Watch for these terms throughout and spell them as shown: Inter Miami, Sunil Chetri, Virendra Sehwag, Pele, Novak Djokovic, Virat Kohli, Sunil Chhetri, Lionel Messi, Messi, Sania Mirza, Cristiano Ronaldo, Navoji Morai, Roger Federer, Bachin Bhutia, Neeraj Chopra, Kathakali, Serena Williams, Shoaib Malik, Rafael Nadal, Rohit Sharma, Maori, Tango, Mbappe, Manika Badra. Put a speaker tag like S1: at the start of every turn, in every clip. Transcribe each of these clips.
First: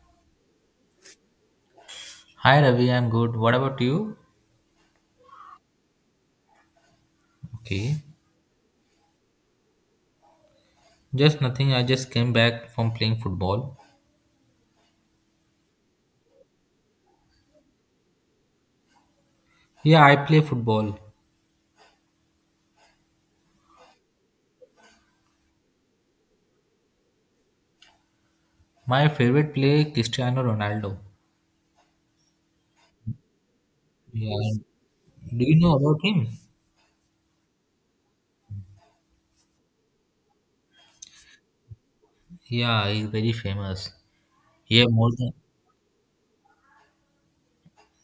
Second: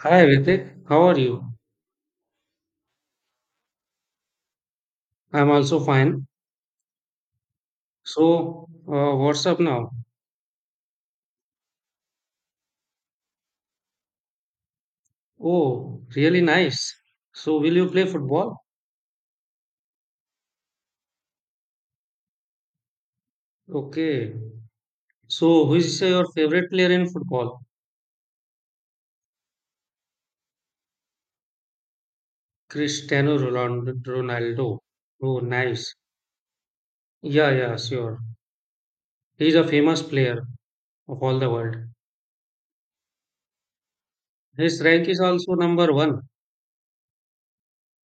S1: Hi Ritik, how are you?
S2: Hi Ravi, I'm good. What about you?
S1: I'm also fine.
S2: Okay.
S1: So, what's up now?
S2: Just nothing. I just came back from playing football.
S1: Oh, really nice. So, will you play football?
S2: Yeah, I play football.
S1: Okay. So, who is your favorite player in football?
S2: My favorite player Cristiano Ronaldo.
S1: Cristiano Ronaldo.
S2: Yeah.
S1: Ronaldo. Oh,
S2: Do you know
S1: nice.
S2: about him?
S1: Yeah, yeah, sure. He's a famous player of all the world.
S2: Yeah, he's very famous. He
S1: His
S2: have
S1: rank
S2: more
S1: is
S2: than
S1: also number one.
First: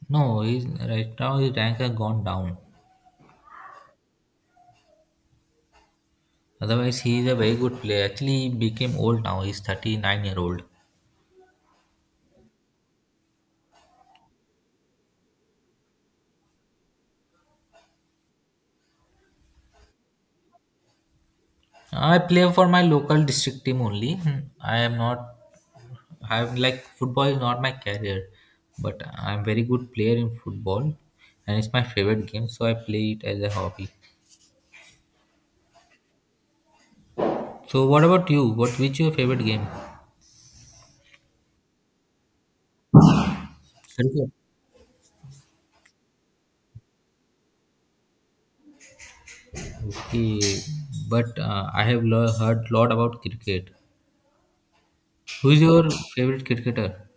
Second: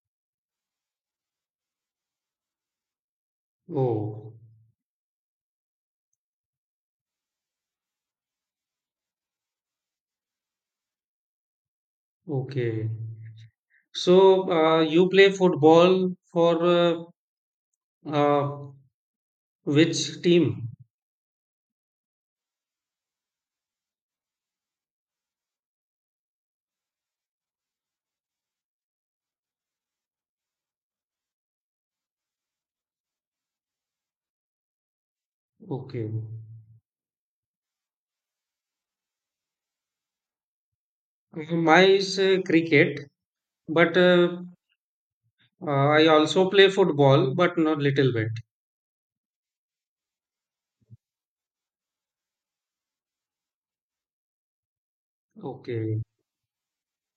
S2: No, he's right now his rank has gone down.
S1: Oh,
S2: Otherwise he is a very good player. Actually he became old now, he's 39 year old.
S1: okay. So, you play football for uh, which team?
S2: I play for my local district team only. Hmm. I'm like football is not my career, but I'm very good player in football, and it's my favorite game. So I play it as a hobby.
S1: Okay.
S2: So what about you? What Which your favorite game?
S1: Mine is cricket, but
S2: Cricket.
S1: I also play football, but not little bit.
S2: Okay, but I have heard lot about cricket. Who is your
S1: Okay.
S2: favorite cricketer?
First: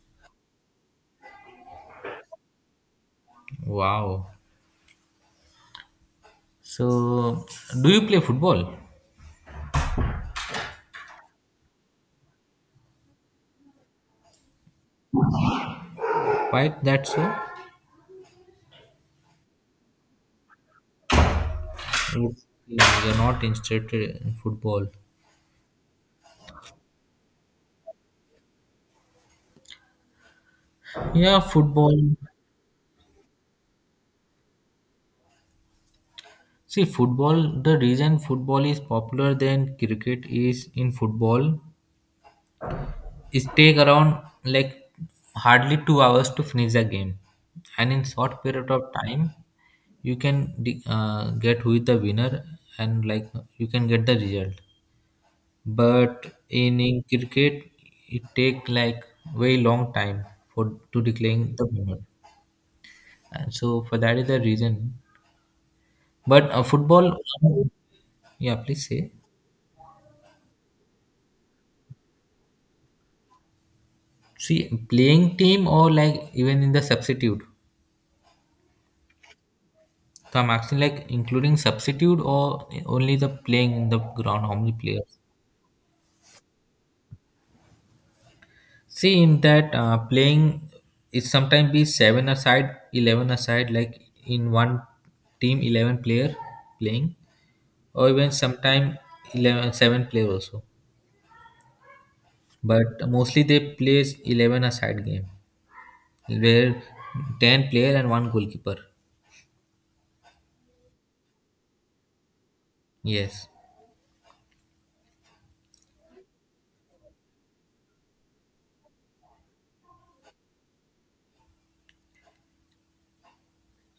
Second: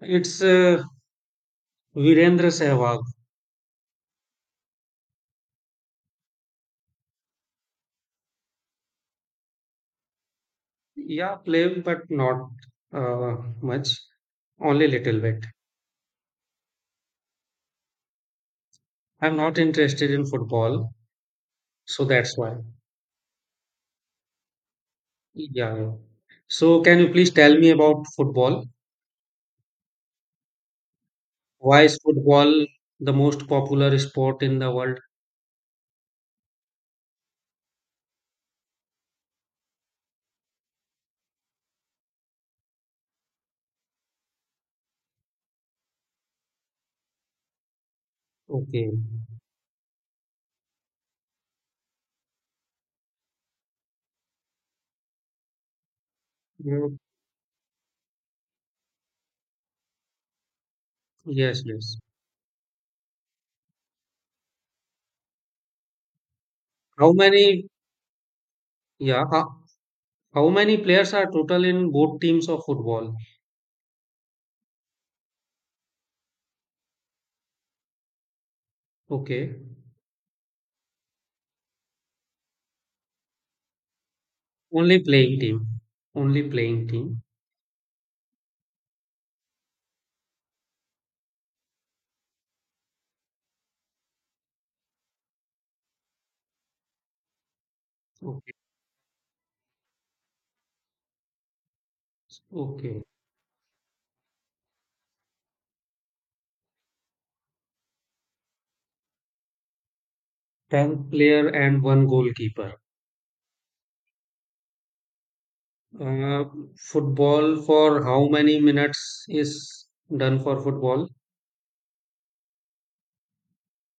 S1: It's Virendra Sehwag.
S2: Wow. So do you play football?
S1: Yeah, play, but not much. Only little bit.
S2: Why that so?
S1: I'm not interested in football, so
S2: You-
S1: that's why.
S2: You're not interested in football.
S1: Yeah, yeah. So can you please tell me about football?
S2: Yeah,
S1: Why is
S2: football.
S1: football the most popular sport in the world?
S2: See, football, the reason football is popular than cricket is in football, it take around like hardly 2 hours to finish the game. And in short period of
S1: Okay.
S2: time, you can get who is the winner and like you can get the result. But in,
S1: Mm,
S2: in cricket, it take like very long time for to declaring
S1: yes,
S2: the
S1: yes.
S2: winner. And so for that is the reason. But
S1: How
S2: football,
S1: many?
S2: yeah, please say.
S1: Yeah. How many players are total in both teams of football?
S2: See, playing team or like even in the substitute.
S1: Okay.
S2: So I'm asking like including substitute or only the playing in the ground, how many
S1: Only
S2: players?
S1: playing team. Only playing team.
S2: See, in that playing, it sometimes be seven aside, 11 aside, like in one team, 11 player playing, or even
S1: Okay.
S2: sometime 11 7 player also.
S1: Okay.
S2: But mostly they plays 11 aside game where 10 player and one goalkeeper.
S1: 10 player and one goalkeeper.
S2: Yes,
S1: Uh, football for how many minutes is done for football?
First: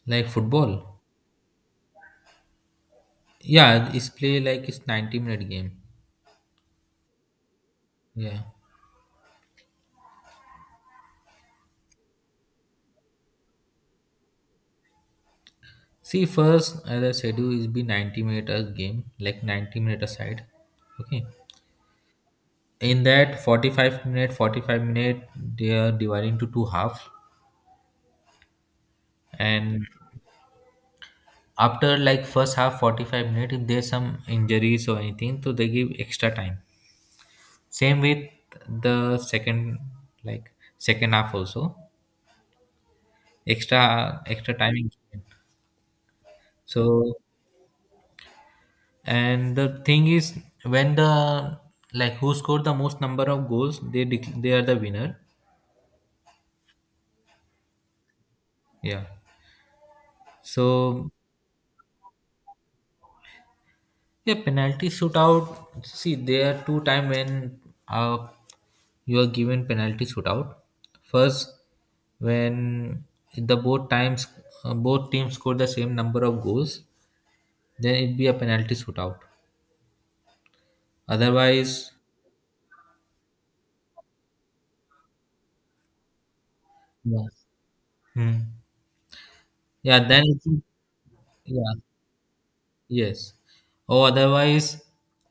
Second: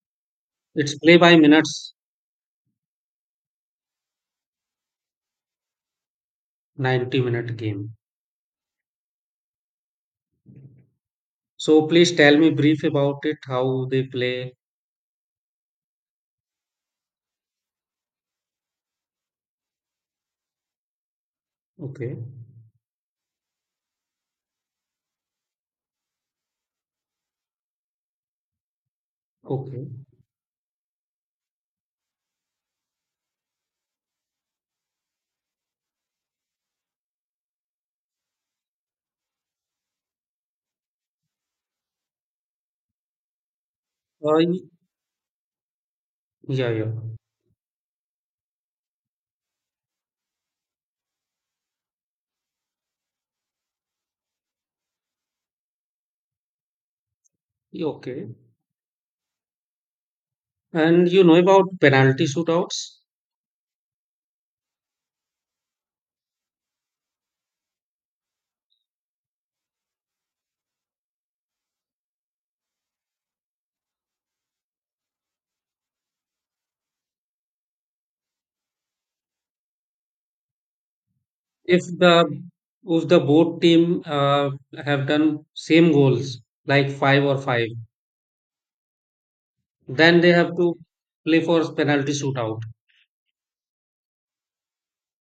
S2: like
S1: It's
S2: football.
S1: play by minutes,
S2: Yeah, it's play like it's 90-minute game.
S1: 90-minute game.
S2: Yeah.
S1: So please tell me brief about it, how they play.
S2: See, first the schedule is be 90 minute a game, like 90-minute aside. Okay.
S1: Okay.
S2: In that 45-minute, they are divided into two half. And
S1: Okay.
S2: after like first half, 45-minute, if there's some injuries or anything, so they give extra time. Same with the second, like second half also, extra
S1: Uh,
S2: extra
S1: y-
S2: time is given.
S1: yeah, yeah.
S2: So, and the thing is, when the like who scored the most number of goals, they are the winner.
S1: Okay.
S2: Yeah. So
S1: And you know about penalty shootouts?
S2: yeah, penalty shootout. See, there are two time when uh, you are given penalty shootout. First, when the both times both teams score the same number of goals, then it be a penalty shootout.
S1: if
S2: Otherwise,
S1: the if the both team have done same goals like five
S2: yeah.
S1: or five,
S2: Hmm. Yeah,
S1: then
S2: then
S1: they have
S2: it,
S1: to play for
S2: yeah.
S1: penalty shootout.
S2: Yes. Or otherwise,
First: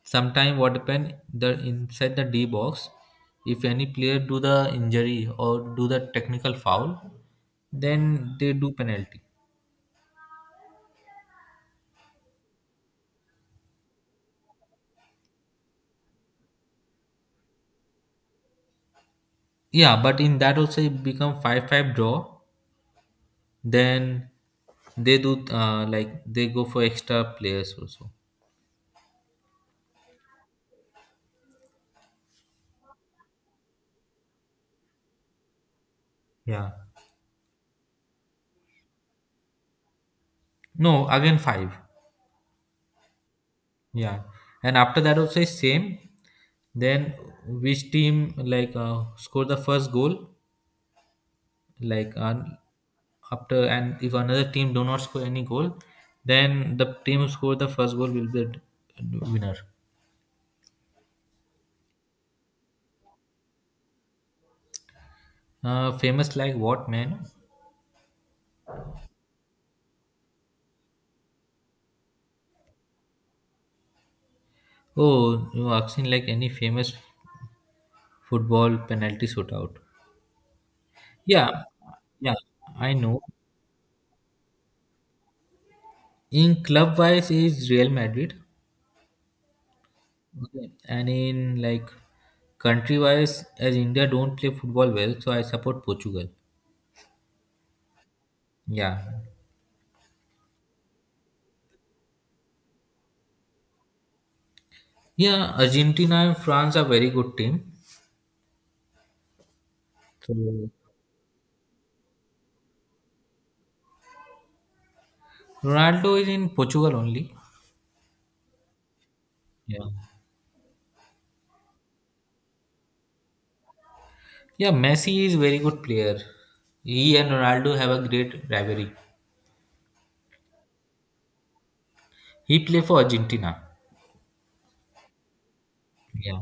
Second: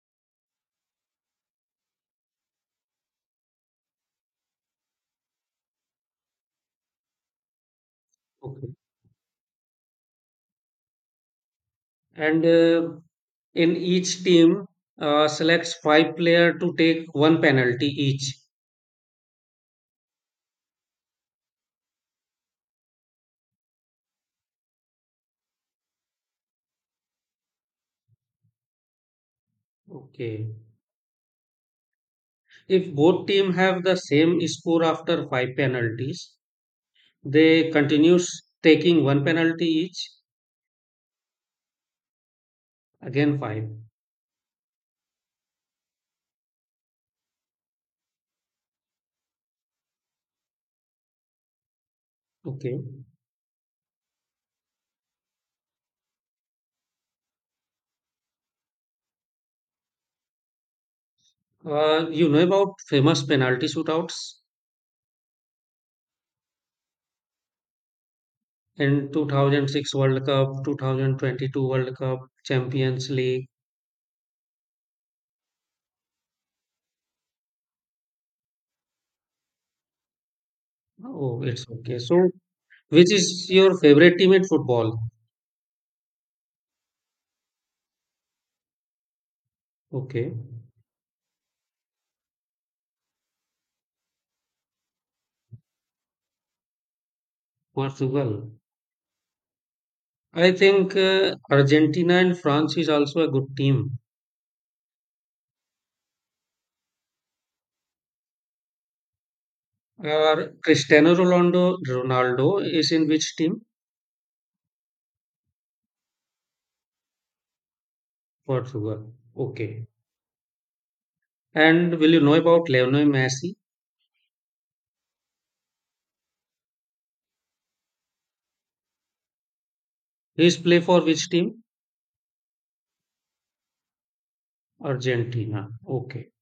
S2: sometime what happen the inside the D box, if any player do the injury or do the technical foul, then they do
S1: Okay.
S2: penalty.
S1: And in each team selects five player to take one penalty each.
S2: Yeah, but in that also it become five five draw. Then they do like they go for extra players also.
S1: Okay. If both team have the same score after five penalties,
S2: Yeah.
S1: they continues taking one penalty each.
S2: No, again five.
S1: Again five.
S2: Yeah, and after that also is same. Then which team like score the first goal like
S1: Okay.
S2: after and if another team do not score any goal then the team who score the first goal will be the winner.
S1: You know about famous penalty shootouts
S2: Famous like what man?
S1: in 2006 World Cup, 2022 World Cup, Champions League?
S2: Oh you asking like any famous football penalty shootout?
S1: Oh,
S2: Yeah,
S1: it's okay. So,
S2: yeah, I
S1: which
S2: know.
S1: is your favorite team at football?
S2: In club wise is Real Madrid.
S1: Okay,
S2: Okay, and in like country wise as India don't play football well so I support Portugal.
S1: Portugal.
S2: Yeah,
S1: I think Argentina and France is also a good team.
S2: yeah, Argentina and France are very good team.
S1: Or
S2: So
S1: Cristiano Ronaldo, Ronaldo is in which team?
S2: Ronaldo is in Portugal only.
S1: Portugal.
S2: Yeah.
S1: Okay. And will you know about Lionel Messi?
S2: Yeah, Messi is very good player. He and Ronaldo have a great rivalry.
S1: He's play for which team?
S2: He play for Argentina.
S1: Argentina. Okay.
S2: Yeah.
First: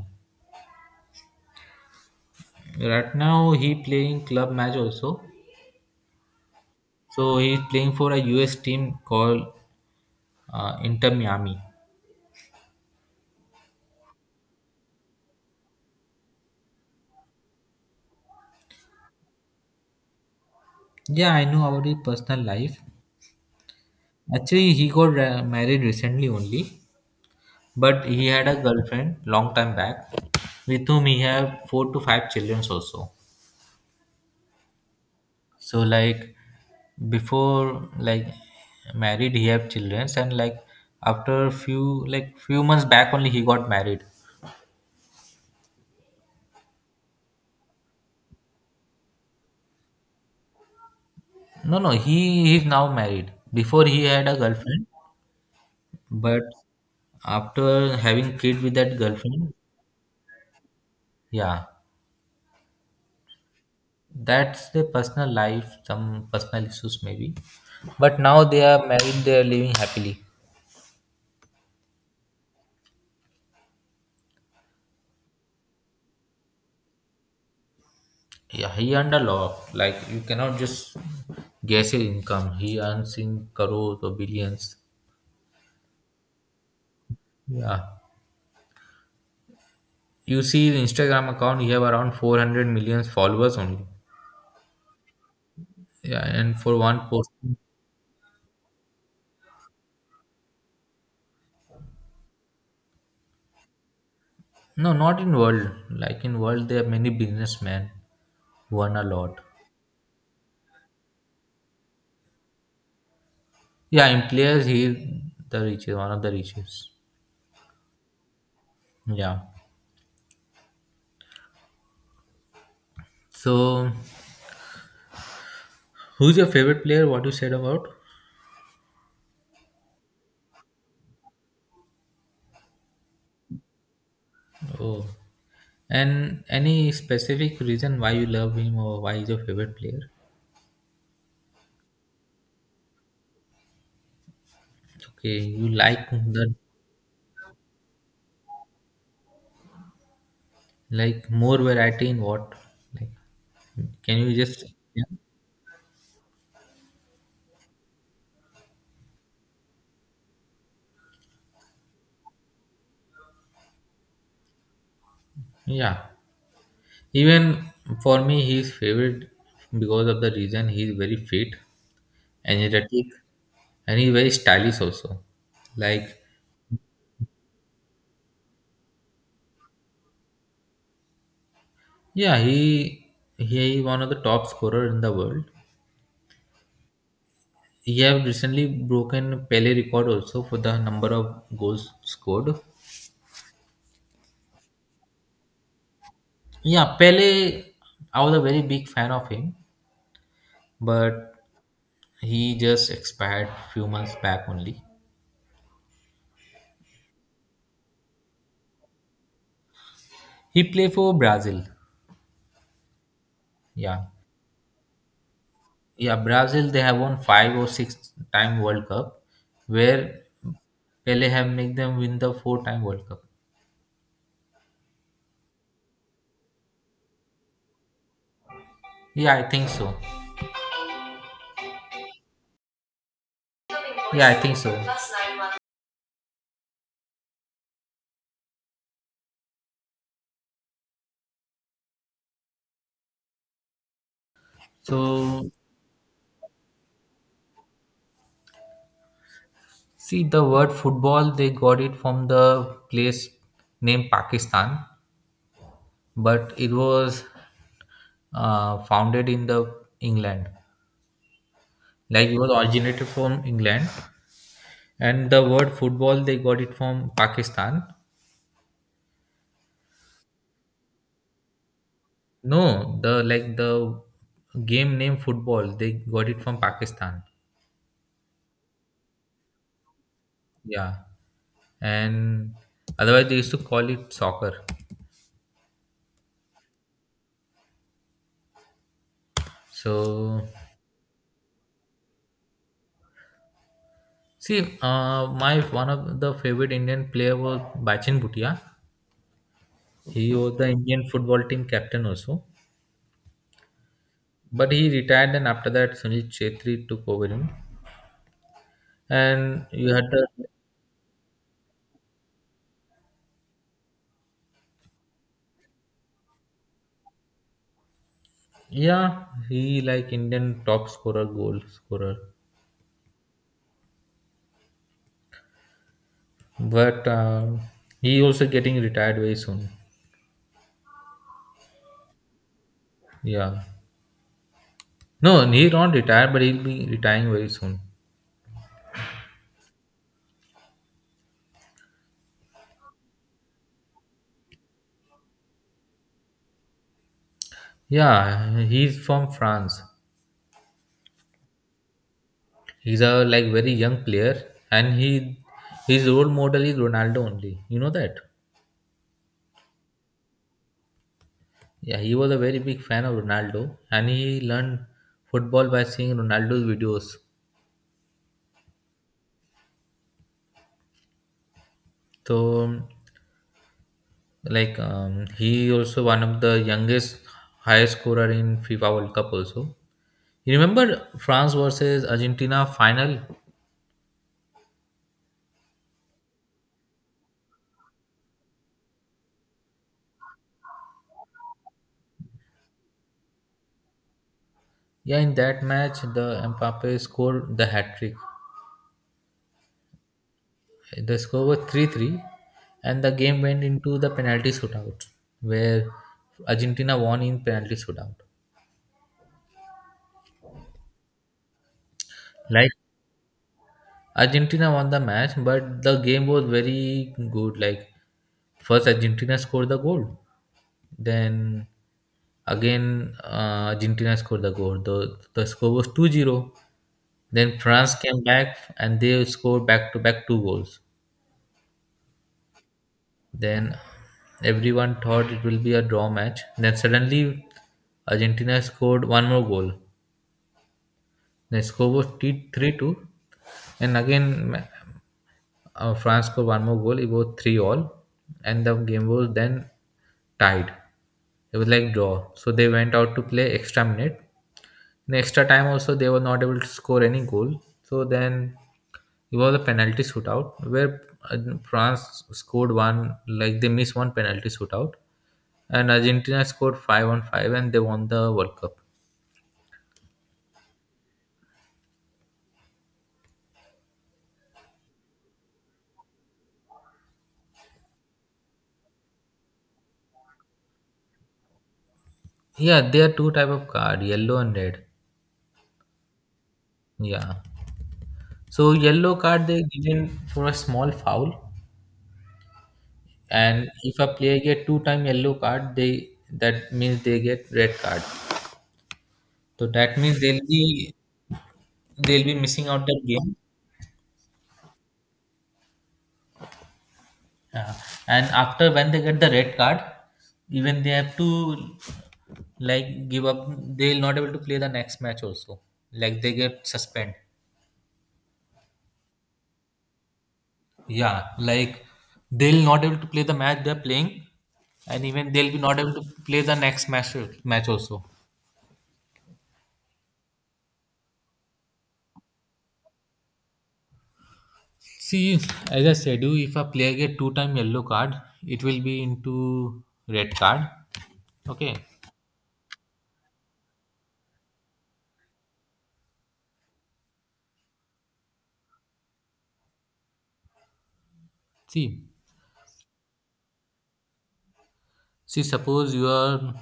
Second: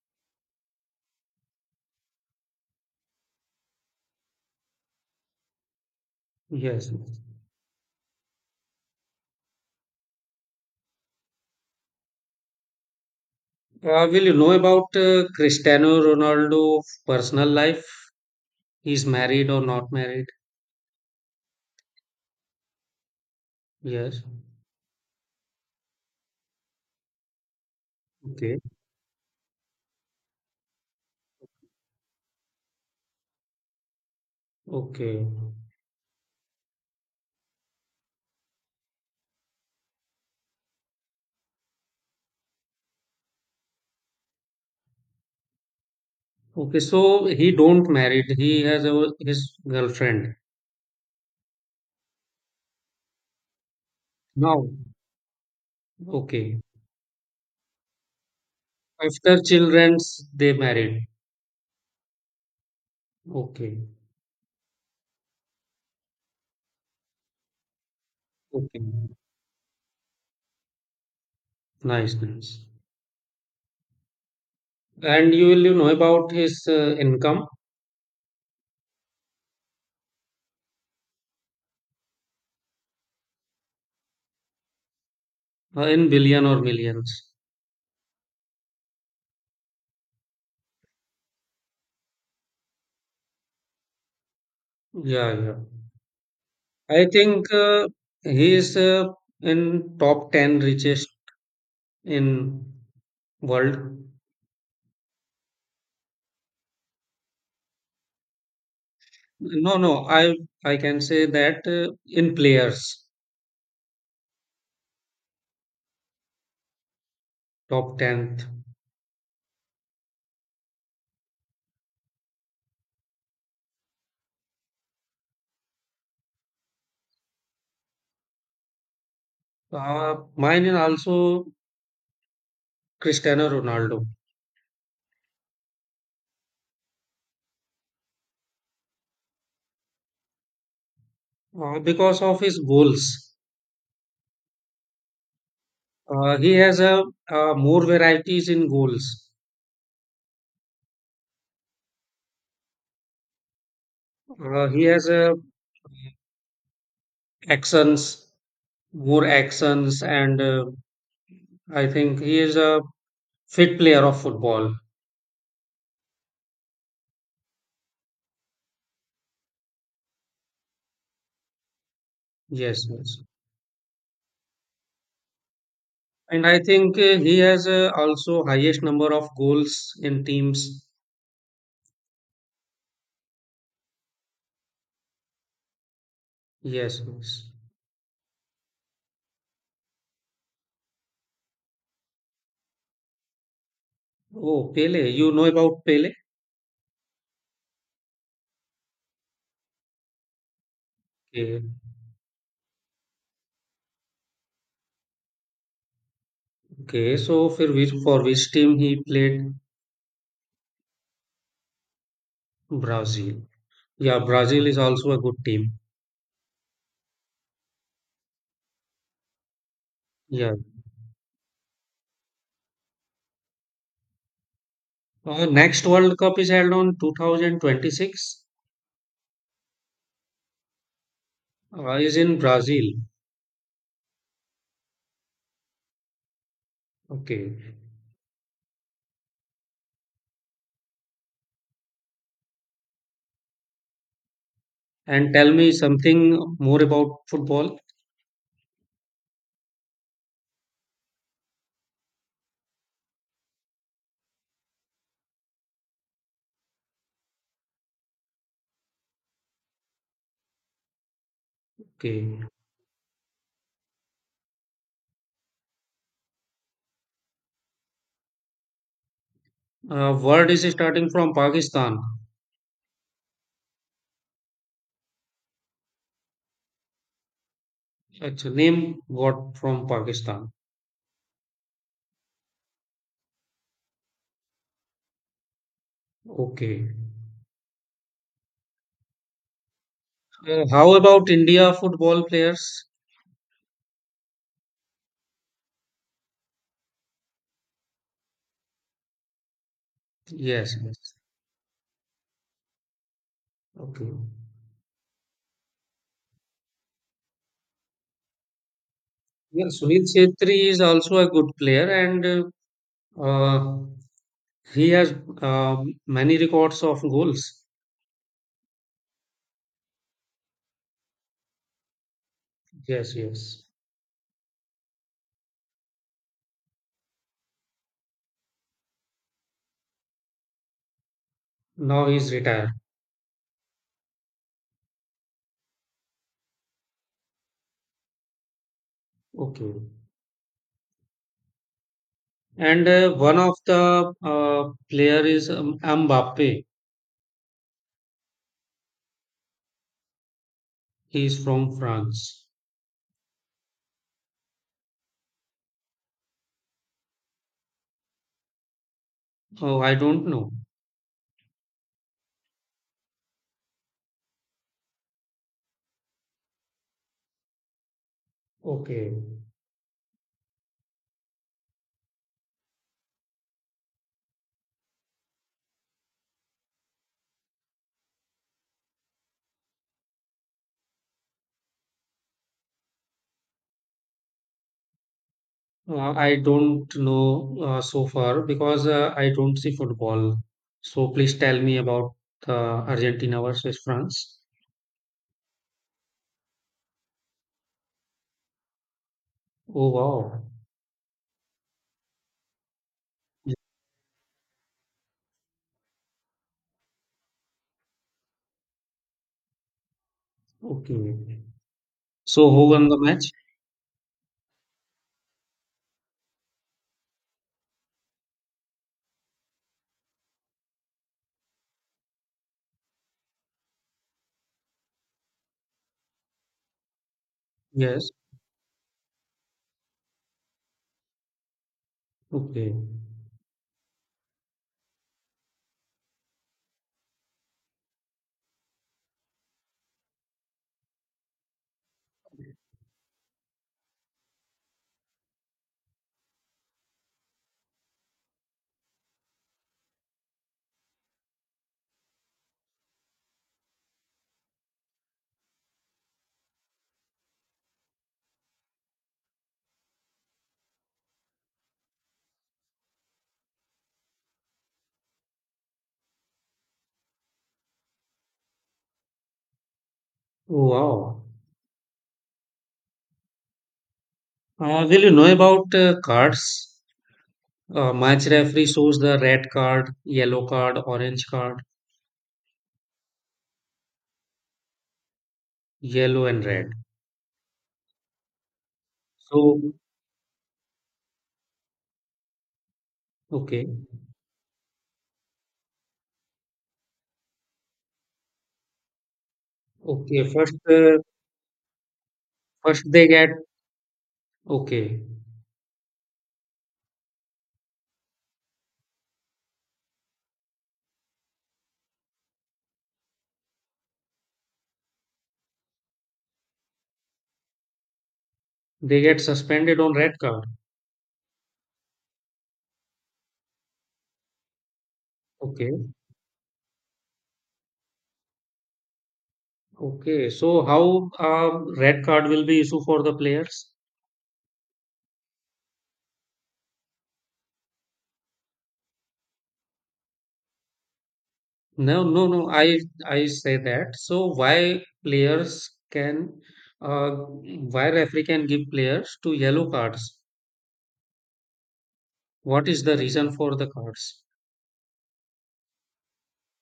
S2: Right now he playing club match also.
S1: Yes, yes.
S2: So he is playing for a US team called Inter Miami.
S1: Will you know about Cristiano Ronaldo personal life? He's married or not married?
S2: Yeah, I know about his personal life.
S1: Yes.
S2: Actually, he got married recently only, but he had
S1: Okay.
S2: a girlfriend long time back, with whom he have four to five children also.
S1: Okay.
S2: So like before like married he have children and like after few like few months back only he got married.
S1: Okay. So he don't married. He has a, his girlfriend
S2: No, no, he is now married, before he had a
S1: now.
S2: girlfriend, but
S1: Okay.
S2: after having kid with that
S1: After
S2: girlfriend,
S1: childrens, they married.
S2: yeah,
S1: Okay.
S2: that's their personal life, some personal issues maybe, but now they
S1: Okay.
S2: are married, they are living happily.
S1: Nice. Nice. And you will you know about his income
S2: Yeah, he earned a lot, like you cannot just guess his income, he earns in crores or billions.
S1: in billion or millions?
S2: Yeah. You see the Instagram account, you have around 400 million followers only.
S1: Yeah. Yeah.
S2: Yeah, and for one
S1: I
S2: post.
S1: think he is in top 10 richest in world.
S2: No, not in world. Like in world, there are many businessmen who earn a lot.
S1: No, no, I can say that in players
S2: Yeah, in players, he the richest, one of the richest.
S1: top 10th.
S2: Yeah. So, who's your favorite player? What you said about?
S1: Mine is also Cristiano Ronaldo
S2: Oh. And any specific reason why you love him or why he's your favorite player?
S1: because of his goals.
S2: Okay, you like
S1: He
S2: the
S1: has a more varieties in goals.
S2: like more variety in what? Like, can you just?
S1: He
S2: Yeah.
S1: has a actions, more actions, and I think he is a fit player of football.
S2: Yeah, even for me, he's favorite because of the reason he's very fit,
S1: Yes,
S2: energetic,
S1: yes.
S2: and he's very stylish also. Like,
S1: And I think he has also highest number of goals in teams.
S2: yeah, he is one of the top scorer in the world.
S1: Yes, yes.
S2: He have recently broken Pele record also for the number of goals scored.
S1: Oh, Pele, you know about Pele?
S2: Yeah, Pele, I was a very big fan of him, but
S1: Okay,
S2: he just expired few months back only.
S1: okay. So, for which team he played?
S2: He play for Brazil.
S1: Brazil.
S2: Yeah,
S1: Yeah, Brazil is also a good team.
S2: Yeah, Brazil they have won five or six time World Cup, where
S1: Yeah.
S2: Pele have make them win the four time World Cup.
S1: Next World Cup is held on 2026.
S2: Yeah, I think so.
S1: Is in Brazil.
S2: Yeah, I think so.
S1: Okay. And tell
S2: So
S1: me something more about football.
S2: see the word football they got it from the place named Pakistan, but it was founded in the England. Like
S1: Okay.
S2: it was originated from England, and the word football they got it from Pakistan.
S1: World is starting from Pakistan.
S2: No, the like the game name football, they got it from Pakistan.
S1: Its name got from Pakistan.
S2: Yeah. And otherwise they used to call it soccer.
S1: Okay.
S2: So
S1: How about India football players?
S2: see, my one of the favorite Indian player was Bachin Bhutia. He was the
S1: Yes.
S2: Indian football team captain also.
S1: Okay.
S2: But he retired and after that Sunil Chetri took over him. And
S1: Well,
S2: you
S1: Sunil
S2: had the
S1: Chhetri is also a good player, and uh, he has uh, many records of goals.
S2: yeah, he like Indian top scorer, goal scorer.
S1: Yes, yes.
S2: But he also getting retired very soon.
S1: Now he's retired.
S2: Yeah. No, he not retired, but he'll be retiring very soon.
S1: Okay. And one of the player is Mbappe.
S2: Yeah, he's from France.
S1: He is from France.
S2: He's a like very young player, and he his role model is Ronaldo only. You know that?
S1: Oh, I don't know.
S2: Yeah, he was a very big fan of Ronaldo, and he learned football by seeing Ronaldo's videos.
S1: Okay.
S2: So, like, he also one of the youngest highest scorer in FIFA World Cup also. You remember France versus Argentina final?
S1: I don't know so far because I don't see football. So please tell me about Argentina versus France.
S2: Yeah, in that match, the Mbappe scored the hat trick.
S1: Oh, wow.
S2: The score was 3-3, and the game went into the penalty shootout, where Argentina won in penalty shootout.
S1: Okay. So who
S2: Like
S1: won the match?
S2: Argentina won the match, but the game was very good. Like first, Argentina scored the goal, then again Argentina scored the goal. The score was 2-0. Then France
S1: Yes.
S2: came back and they scored back to back two goals.
S1: Okay.
S2: Then everyone thought it will be a draw match. Then suddenly Argentina scored one more goal. The score was 3-2. And France scored one more goal. It was 3 all. And the game was then tied. It was like draw. So they went out to play extra minute. In extra time also they were not able to score any goal. So then it was a penalty shootout where uh, France scored one like they missed one penalty shootout and Argentina scored five on five, and they won the World Cup.
S1: Oh, wow. Will you know about cards? Match referee shows the red card, yellow card, orange card,
S2: Yeah, there are two type of card, yellow and red.
S1: yellow and red.
S2: Yeah. So yellow card
S1: So.
S2: they given for a small foul, and
S1: Okay.
S2: if a player get two time yellow card, they that means they get red card. So that means
S1: Okay,
S2: they'll
S1: first,
S2: be they'll be missing
S1: first
S2: out that
S1: they get
S2: game.
S1: okay,
S2: Yeah. And after when they get the red card, even they have to like give up. They'll not able to play the next match also. Like they get suspend.
S1: they get suspended on red card.
S2: Yeah, like they'll not able to play the match they're playing, and even they'll be
S1: Okay,
S2: not able to play the next match also.
S1: okay. So how red card will be issued for the players?
S2: See, as I said, you if a player get two time yellow card, it will be into red card. Okay.
S1: No, no, no. I say that. So why players can, uh, why referee can give players to yellow cards?
S2: See,
S1: What is the reason for the cards?
S2: see, suppose you are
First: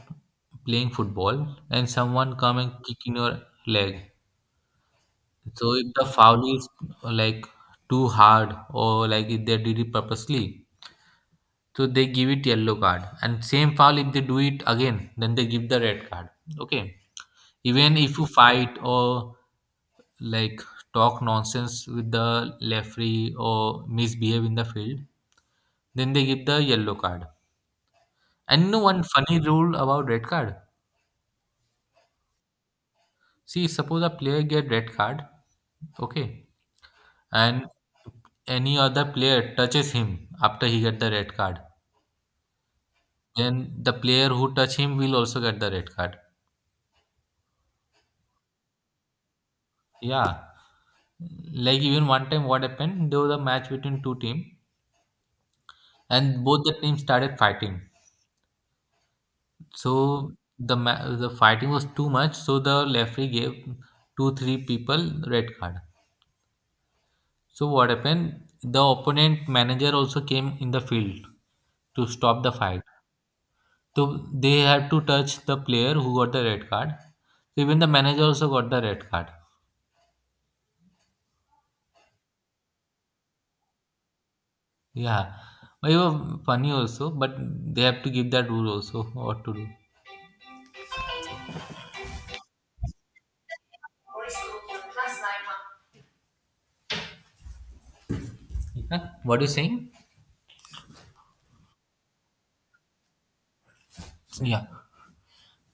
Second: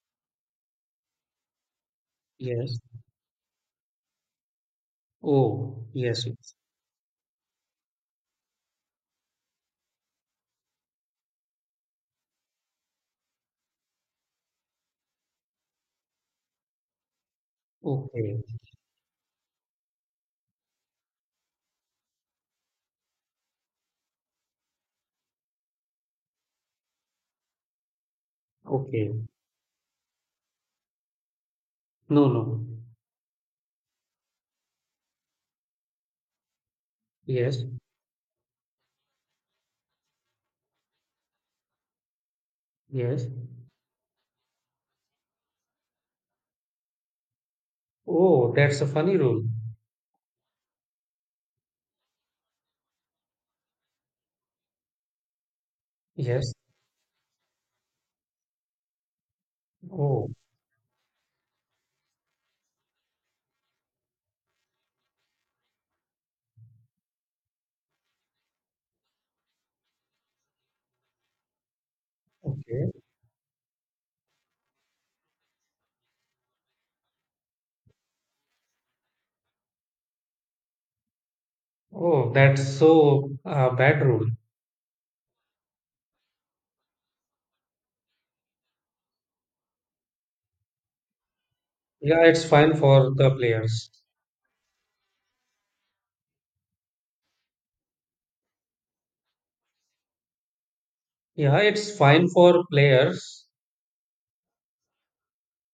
S2: playing football and someone come and
S1: Yes.
S2: kick in your leg. So
S1: Oh,
S2: if the
S1: yes,
S2: foul
S1: yes.
S2: is like too hard or like if they did it purposely, so they give it yellow card. And same foul if they do it again, then they give the red card. Okay. Even if you
S1: Okay.
S2: fight or like talk nonsense with the referee or misbehave in the field, then they give the yellow card. And no one
S1: Okay.
S2: funny rule about red card.
S1: No, no.
S2: See, suppose a player get red card, okay,
S1: Yes.
S2: and any other player touches him after he get the red card,
S1: Yes.
S2: then the player who touch him will also get the red card.
S1: Oh, that's a funny rule.
S2: Yeah, like even one time what happened, there was a match between two teams and
S1: Yes.
S2: both the teams started fighting, so
S1: Oh,
S2: the fighting was too much, so the referee gave two three people red card. So what happened, the opponent manager also came in the field to stop the fight.
S1: okay.
S2: So they had to touch the player who got the red card, so even the manager also got the red card.
S1: Oh, that's so bad rule.
S2: Yeah, but it was funny also, but they have to give that rule also, what to do.
S1: Yeah, it's fine for the players.
S2: Yeah. What you saying?
S1: Yeah, it's fine for players.
S2: Yeah.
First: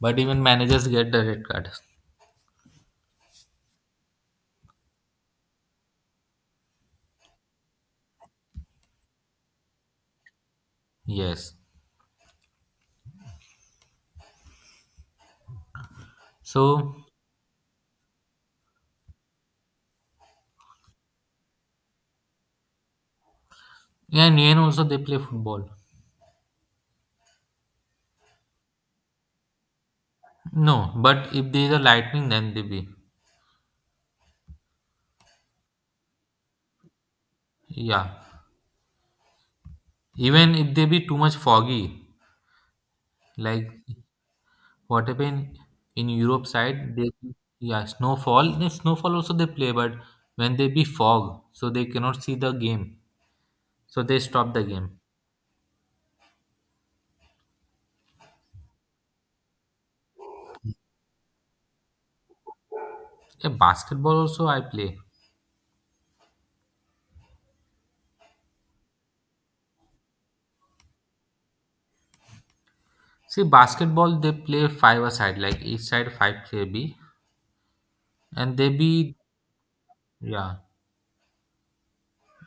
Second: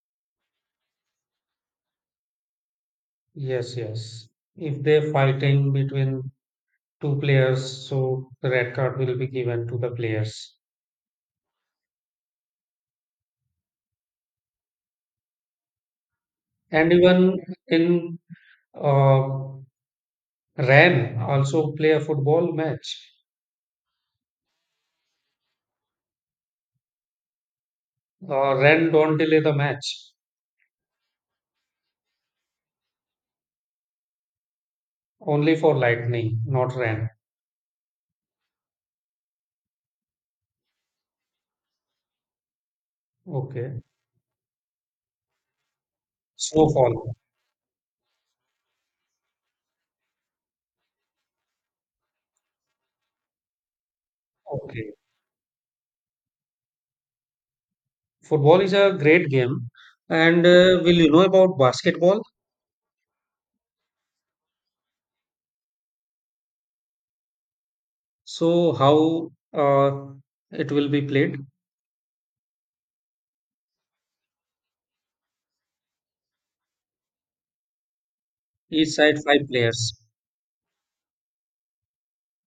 S2: But even managers get the red card.
S1: Yes, yes. If they're fighting between two players, so the red card will be given to the players.
S2: Yes.
S1: And
S2: So
S1: even in uh, RAN, also play a football match.
S2: yeah, in Iran also they play football.
S1: Ran don't delay the match,
S2: No, but if there is a lightning, then they be.
S1: only for lightning, not RAN.
S2: Yeah. Even if they be too much foggy, like
S1: Okay.
S2: what happened in Europe side,
S1: Snowfall.
S2: they. Yeah, snowfall. The snowfall also they play, but when they be fog, so they cannot see the game, so they stop the game.
S1: Okay. Football is a great game. And Will you know about basketball?
S2: Yeah, basketball also I play.
S1: So how it will be played?
S2: See, basketball they play five a side, like each side five player be, and they
S1: Each
S2: be.
S1: side five players.
S2: Yeah,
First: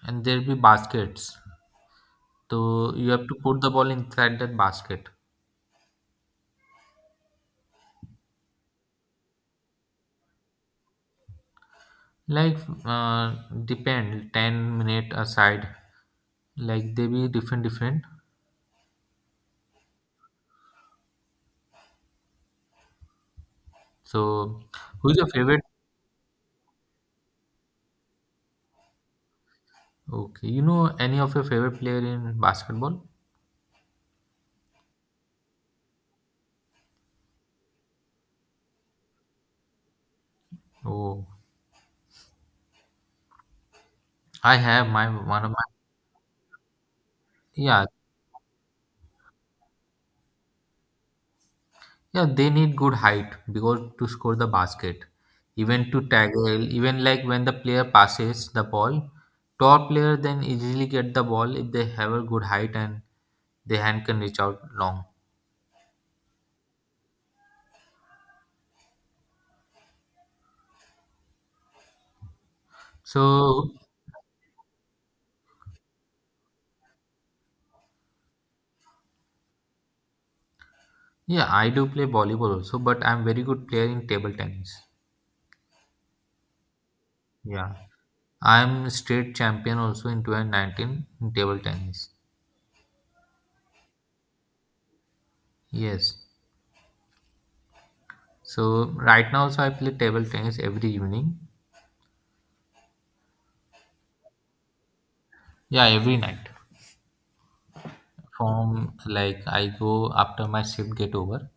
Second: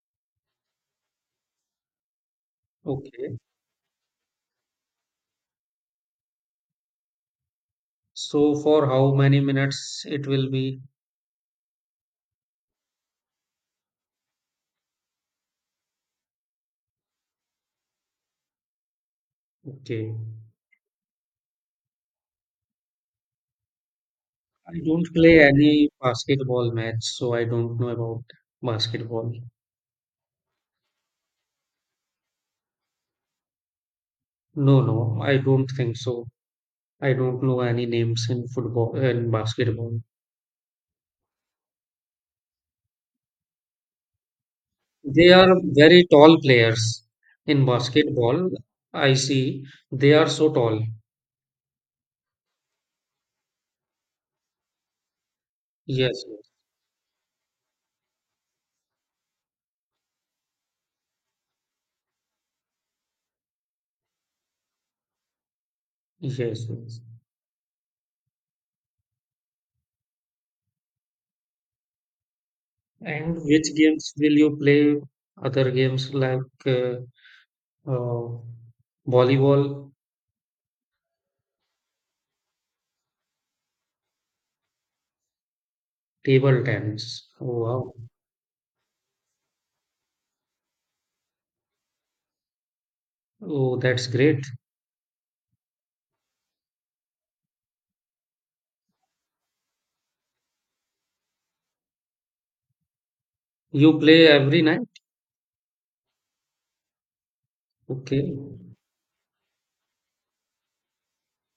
S2: and there be baskets. So you have to
S1: Okay.
S2: put the ball inside that basket.
S1: So for how many minutes it will be?
S2: Like uh, depend 10 minute a side, like they be different different.
S1: Okay.
S2: So,
S1: I don't
S2: who's your
S1: play
S2: favorite?
S1: any basketball match, so I don't know about basketball.
S2: Okay, you know any of your favorite player in basketball?
S1: No, no, I don't think so. I don't know any names in football and basketball.
S2: Oh, I have my
S1: They
S2: one of
S1: are
S2: my.
S1: very tall players. In
S2: Yeah.
S1: basketball, I see they are so tall.
S2: Yeah, they need good height because to score the basket, even to
S1: Yes,
S2: tackle, even like when the player passes the ball, top player then easily get the ball if they have a good height and their hand can reach out long.
S1: yes, yes, yes. And which
S2: So
S1: games will you play? Other games like uh, volleyball?
S2: yeah, I do play volleyball also, but I'm very good player in table tennis.
S1: Table tennis. Oh,
S2: Yeah,
S1: wow.
S2: I'm state champion also in 2019 in table tennis.
S1: Oh, that's great.
S2: Yes. So right now also I play table tennis every evening.
S1: You play every night?
S2: Yeah, every night.
S1: Okay.
S2: From like, I go after my shift get over,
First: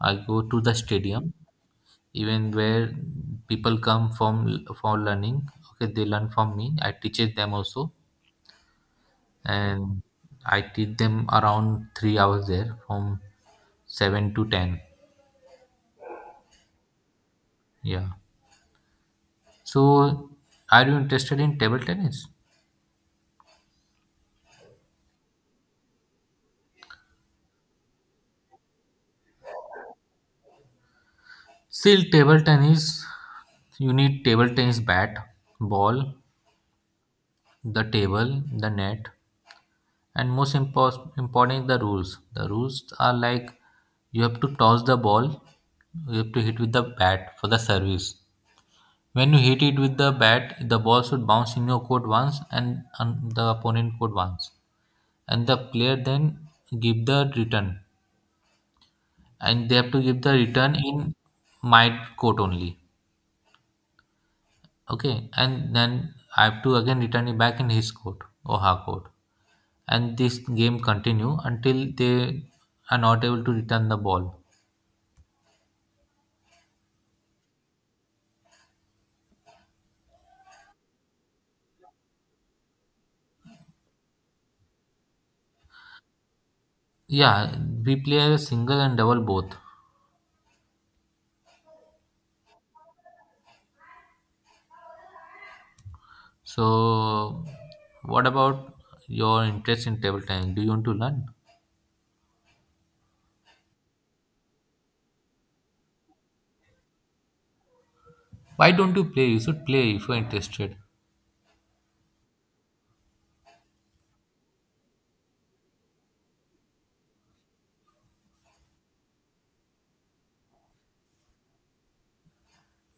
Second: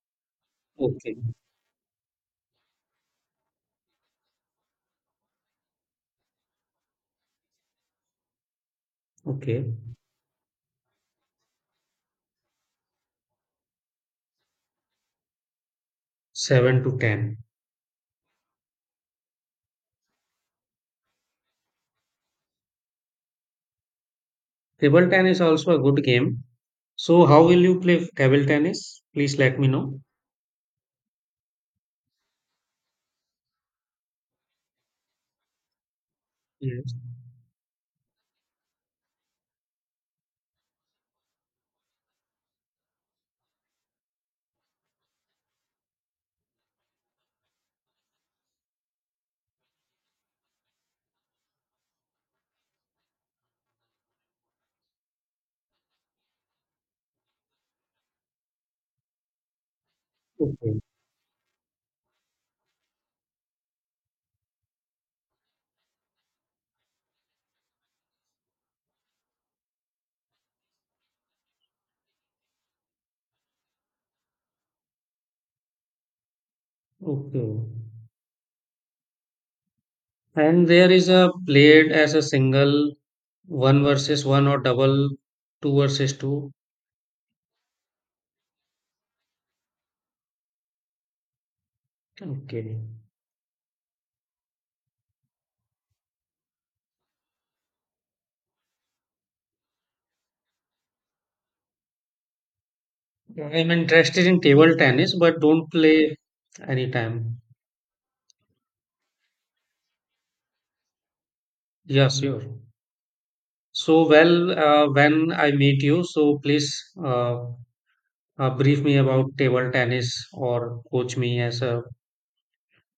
S2: I go to the
S1: Okay.
S2: stadium, even where people come from for learning. Okay, they learn from me. I teach them also,
S1: Okay.
S2: and I teach them around 3 hours there, from 7 to 10.
S1: 7 to 10.
S2: Yeah. So, are you interested in table tennis?
S1: Table tennis is also a good game. So how will you play table tennis? Please let me know.
S2: Still, table tennis. You need table tennis bat, ball,
S1: Yes.
S2: the table, the net. And most important is the rules. The rules are like you have to toss the ball, you have to hit with the bat for the service. When you hit it with the bat, the ball should bounce in your court once and on the opponent court once. And the player then give the return. And they have to give the return
S1: Okay.
S2: in my court only. Okay. And then I have to again return it back in his court or her court. And this game continue until they are not able to return the ball.
S1: Okay. And there is a played as a single, one versus one or double, two versus two.
S2: Yeah, we play a single and double both.
S1: Okay.
S2: So, what about your interest in table tennis? Do you want to learn?
S1: I'm interested in table tennis, but don't play anytime.
S2: Why don't you play? You should play if you're interested.
S1: Yeah, sure. So, well, when I meet you, so please uh, brief me about table tennis or coach me as a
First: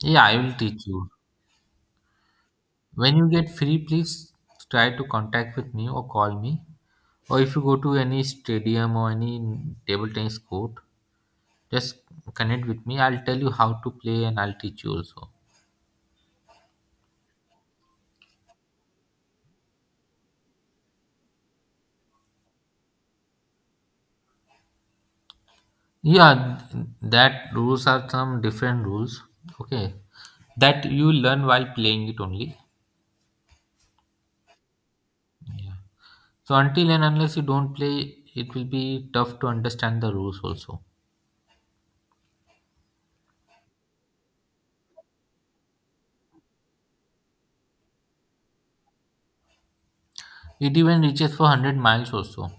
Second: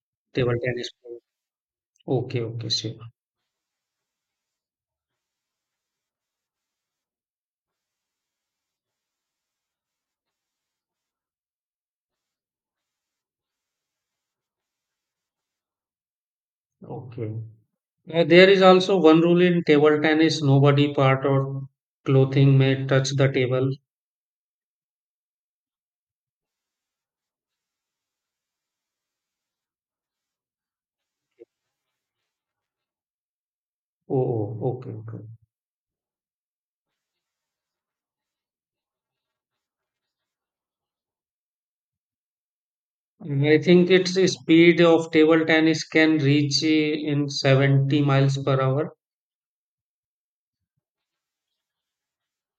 S2: Yeah, I
S1: table
S2: will teach
S1: tennis
S2: you.
S1: player. Okay, okay, sure.
S2: When you get free, please try to contact with me or call me. Or if you go to any stadium or any table tennis court, just connect with me. I'll tell you how to play and I'll teach you also.
S1: Okay. There is also one rule in table tennis, nobody part or clothing may touch the table.
S2: Yeah, that rules are some different rules. Okay, that you learn while playing it only.
S1: Oh, oh, okay, okay.
S2: Yeah. So until and unless you don't play, it will be tough to understand the rules. Also,
S1: And I think its speed of table tennis can reach in 70 miles per hour.
S2: it even reaches for 100 miles also.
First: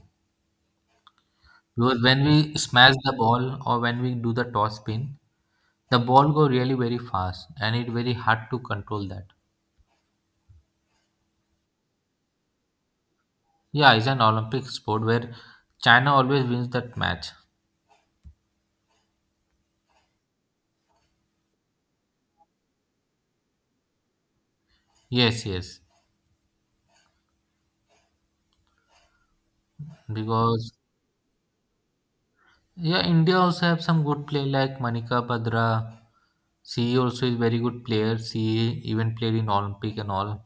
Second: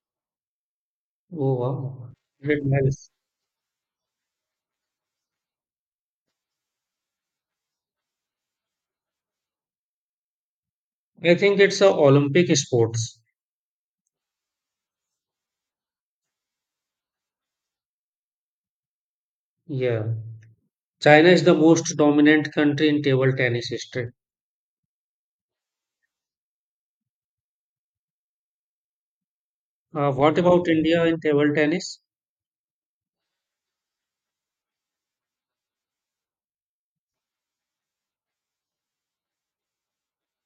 S1: Oh,
S2: Because
S1: wow.
S2: when we
S1: 100
S2: smash
S1: miles.
S2: the ball or when we do the toss spin, the ball go really very fast, and it very hard to control that.
S1: I think it's a Olympic sports.
S2: Yeah, it's an Olympic sport where China always wins that match.
S1: Yeah. China is the most dominant country in table tennis history.
S2: Yes, yes,
S1: What about
S2: because.
S1: India in table tennis?
S2: Yeah, India also have some good play like Manika Badra. She also is very good player. She even played in Olympic and all.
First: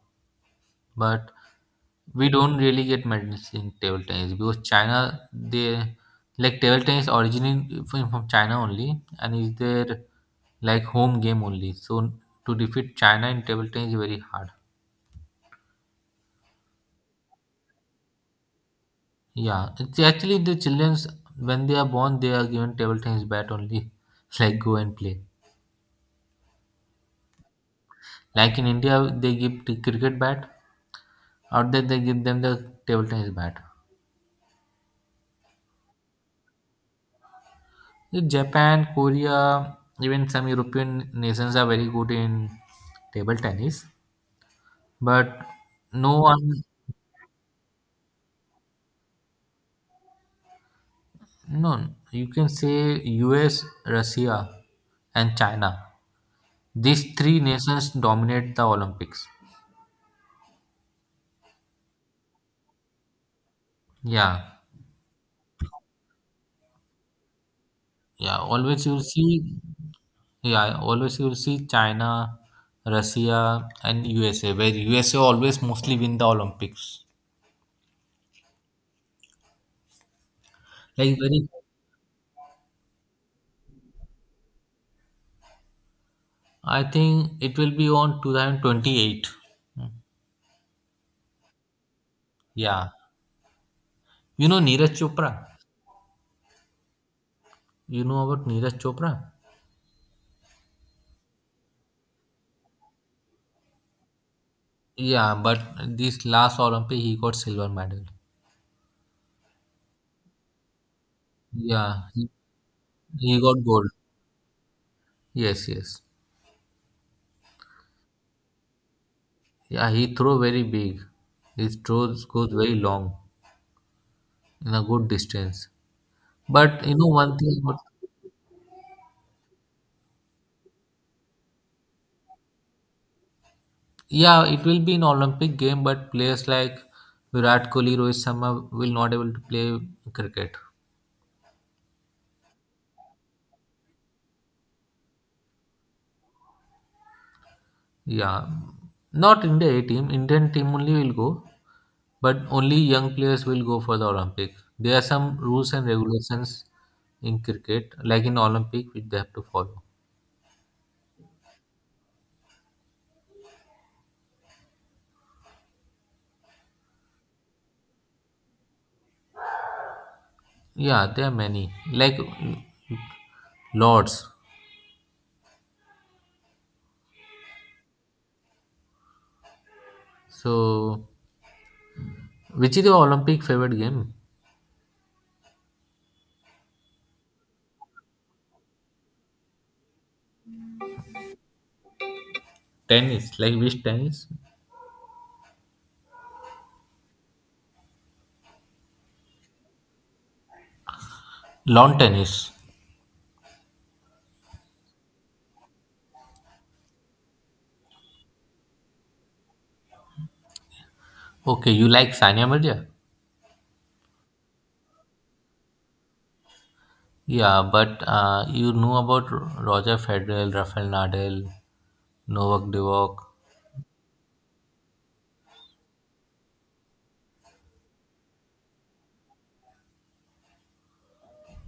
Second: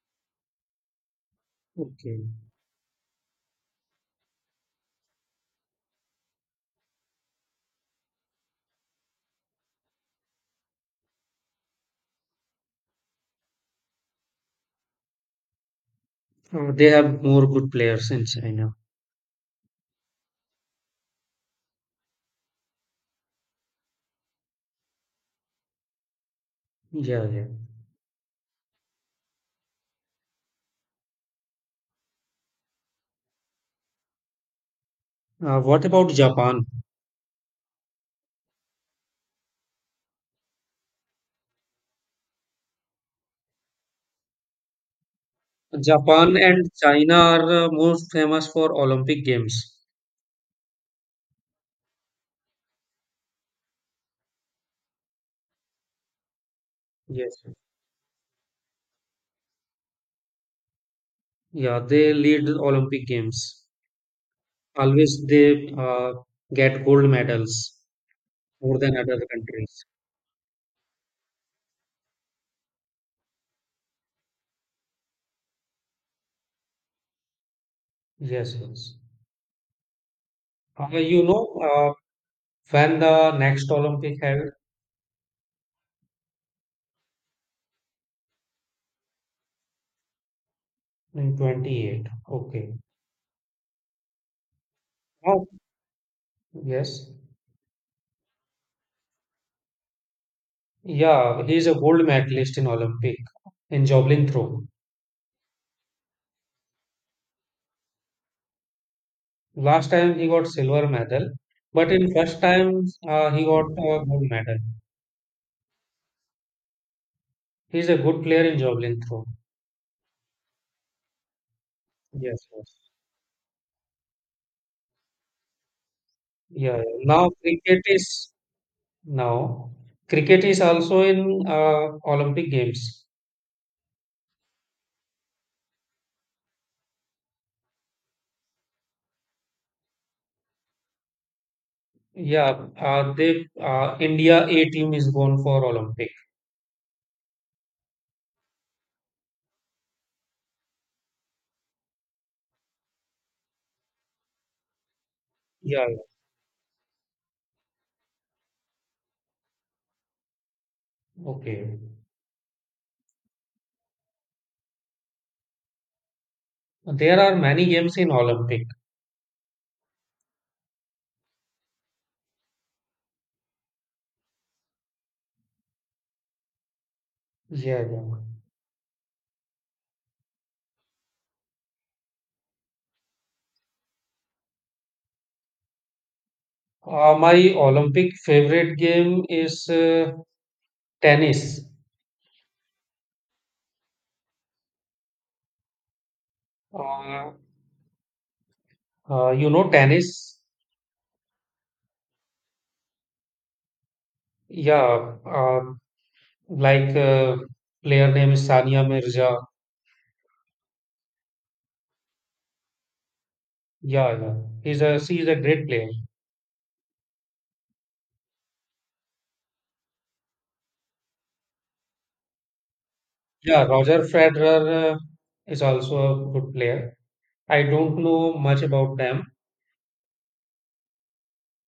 S2: But
S1: Okay.
S2: we don't really get medals in table tennis because China they, like, table tennis originated from China only and is their, like, home game only. So to defeat China in table tennis is very hard.
S1: They have more good players in China.
S2: Yeah, it's actually the childrens when they are born they are given table tennis bat only like, go and play.
S1: Yeah, yeah.
S2: Like in India, they give the cricket bat. Out there, they give them the table tennis bat.
S1: What about Japan?
S2: In Japan, Korea, even some European nations are very good in table tennis. But no
S1: Japan
S2: one,
S1: and China are most famous for Olympic Games.
S2: no, you can say US, Russia, and China. These three
S1: Yes.
S2: nations dominate the Olympics.
S1: Yeah, they lead the Olympic Games.
S2: Yeah,
S1: Always they get gold medals
S2: yeah.
S1: more
S2: Always
S1: than
S2: you'll
S1: other
S2: see,
S1: countries.
S2: yeah. Always you'll see China, Russia, and USA, where USA always mostly win the Olympics.
S1: Yes, yes. Uh,
S2: Like
S1: you know,
S2: very,
S1: when the next Olympic have?
S2: I think it will be on 2028.
S1: In 28. Okay.
S2: Yeah. You know Neeraj Chopra?
S1: Oh, yes.
S2: You know about Neeraj Chopra?
S1: Yeah, he's a gold medalist in Olympic in javelin throw.
S2: Yeah, but this last Olympic he got silver medal.
S1: Last time he got silver medal, but
S2: Yeah,
S1: in
S2: he,
S1: first time
S2: he
S1: he
S2: got
S1: got
S2: gold.
S1: a gold medal.
S2: Yes, yes.
S1: He's a good player in javelin throw.
S2: Yeah, he throw very big. His throws
S1: Yes,
S2: goes very
S1: yes.
S2: long in a good distance.
S1: Yeah, yeah.
S2: But you know
S1: Now
S2: one thing about.
S1: cricket is now cricket is also in Olympic games.
S2: Yeah, it will be an Olympic game, but players like Virat Kohli, Rohit Sharma will not able to play cricket.
S1: Yeah, they India A team is going for Olympic.
S2: Yeah, not India A team. Indian team only will go, but only young players will go for the Olympic. There are some rules and
S1: Yeah,
S2: regulations in cricket, like in Olympic, which they have to follow.
S1: yeah. Okay. There are many games in Olympic.
S2: Yeah, there are many, like lots.
S1: Yeah, yeah.
S2: So, which is your Olympic favorite game?
S1: My Olympic favorite game is tennis.
S2: Tennis, like which tennis?
S1: Uh, you know tennis?
S2: Lawn tennis.
S1: Yeah, like player name is Sania Mirza.
S2: Okay, you like Sania Mirza?
S1: Yeah, yeah. He's a she is a great player.
S2: Yeah, but you know about Roger Federer, Rafael Nadal, Novak Djokovic.
S1: Yeah, Roger Federer is also a good player. I don't know much about them.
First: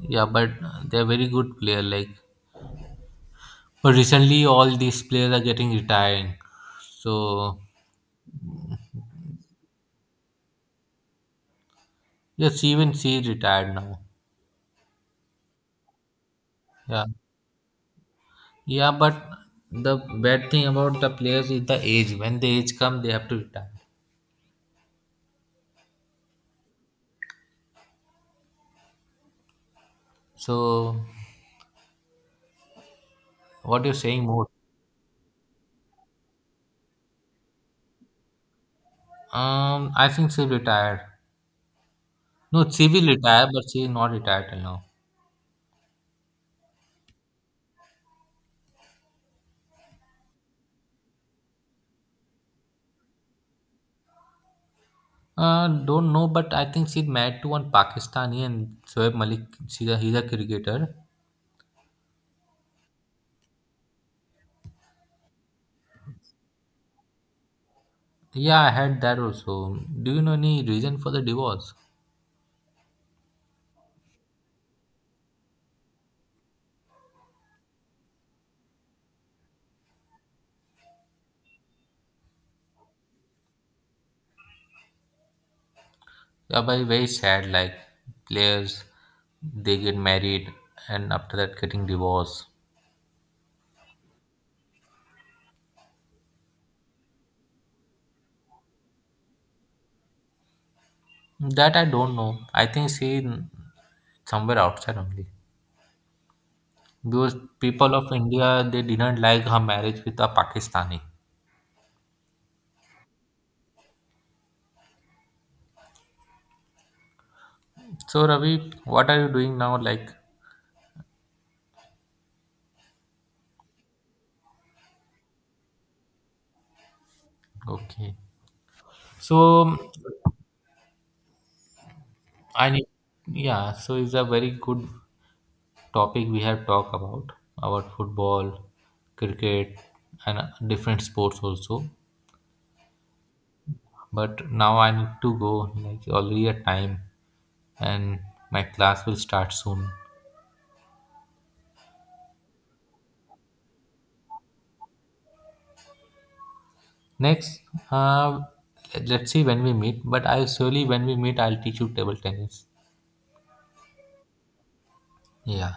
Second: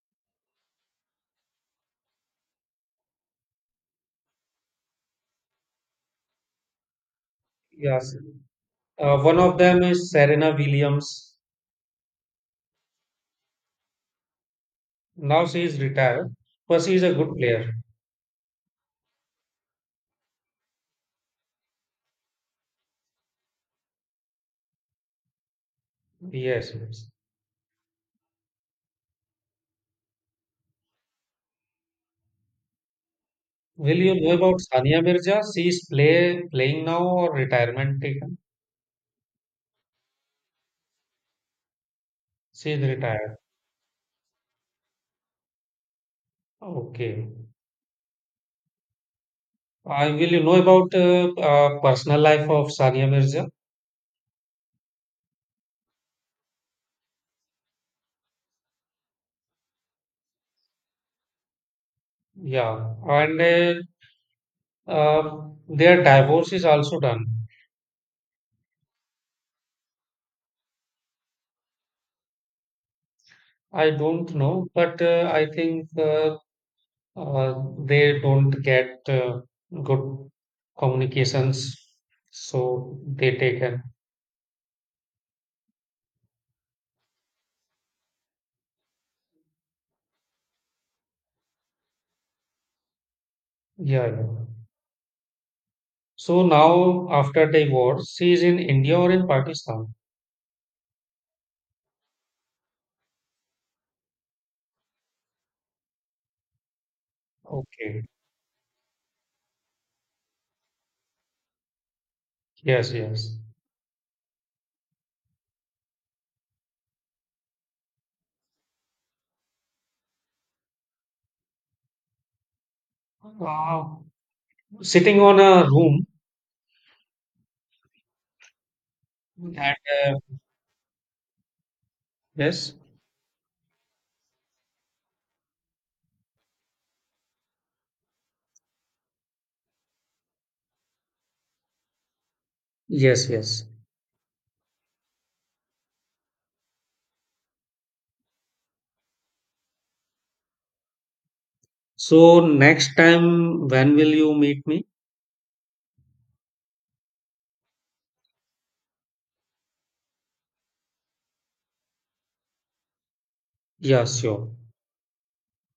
S2: Yeah, but they're very good player. Like, but recently all these players are getting retiring. So
S1: Yes, one of them is Serena Williams.
S2: yes, even she is retired now.
S1: Now she is retired, but she is
S2: Yeah,
S1: a good player.
S2: yeah. But the bad thing about the players is the age. When the age come, they have to retire.
S1: Yes, yes.
S2: So, what you're
S1: Will you
S2: saying
S1: know
S2: more?
S1: about Sania Mirza? She is playing now or retirement taken?
S2: I think she retired. No,
S1: She is
S2: she will
S1: retired.
S2: retire, but she is not retired till now.
S1: Okay. I will you know about personal life of Sania Mirza?
S2: Don't know, but I think she's married to one Pakistani and Shoaib Malik. She's a, he's a cricketer.
S1: Yeah. And uh, their divorce is also done.
S2: Yeah, I had that also. Do you know any reason for the divorce?
S1: I don't know, but I think uh, they don't get good communications, so they take an.
S2: Yeah, but very sad. Like players, they get married and after that getting divorced.
S1: Yeah, yeah. So now after divorce, she is in India or in Pakistan?
S2: That I don't know. I think she somewhere outside only. Because people
S1: Okay.
S2: of India they didn't like her marriage with a Pakistani.
S1: Yes, yes.
S2: So Ravi, what are you doing now? Like,
S1: Uh, sitting on a room
S2: okay.
S1: and
S2: So
S1: uh,
S2: I
S1: yes,
S2: need. Yeah. So, it's a very good topic we have talked about football, cricket, and different sports also,
S1: yes, yes.
S2: but now I need to go, like, already a time, and my class will start soon.
S1: So next time, when will you meet me?
S2: Next, uh, let's see when we meet, but I, surely when we meet, I'll teach you table tennis.
S1: Yeah, sure.
S2: Yeah.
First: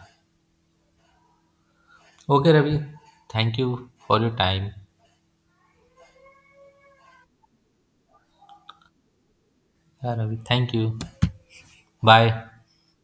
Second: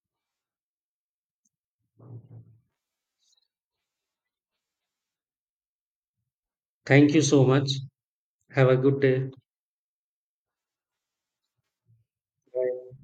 S2: Okay, Ravi, thank you for your time.
S1: Thank you so much. Have a good day.
S2: Yeah, Ravi, thank you. Bye.
S1: Bye.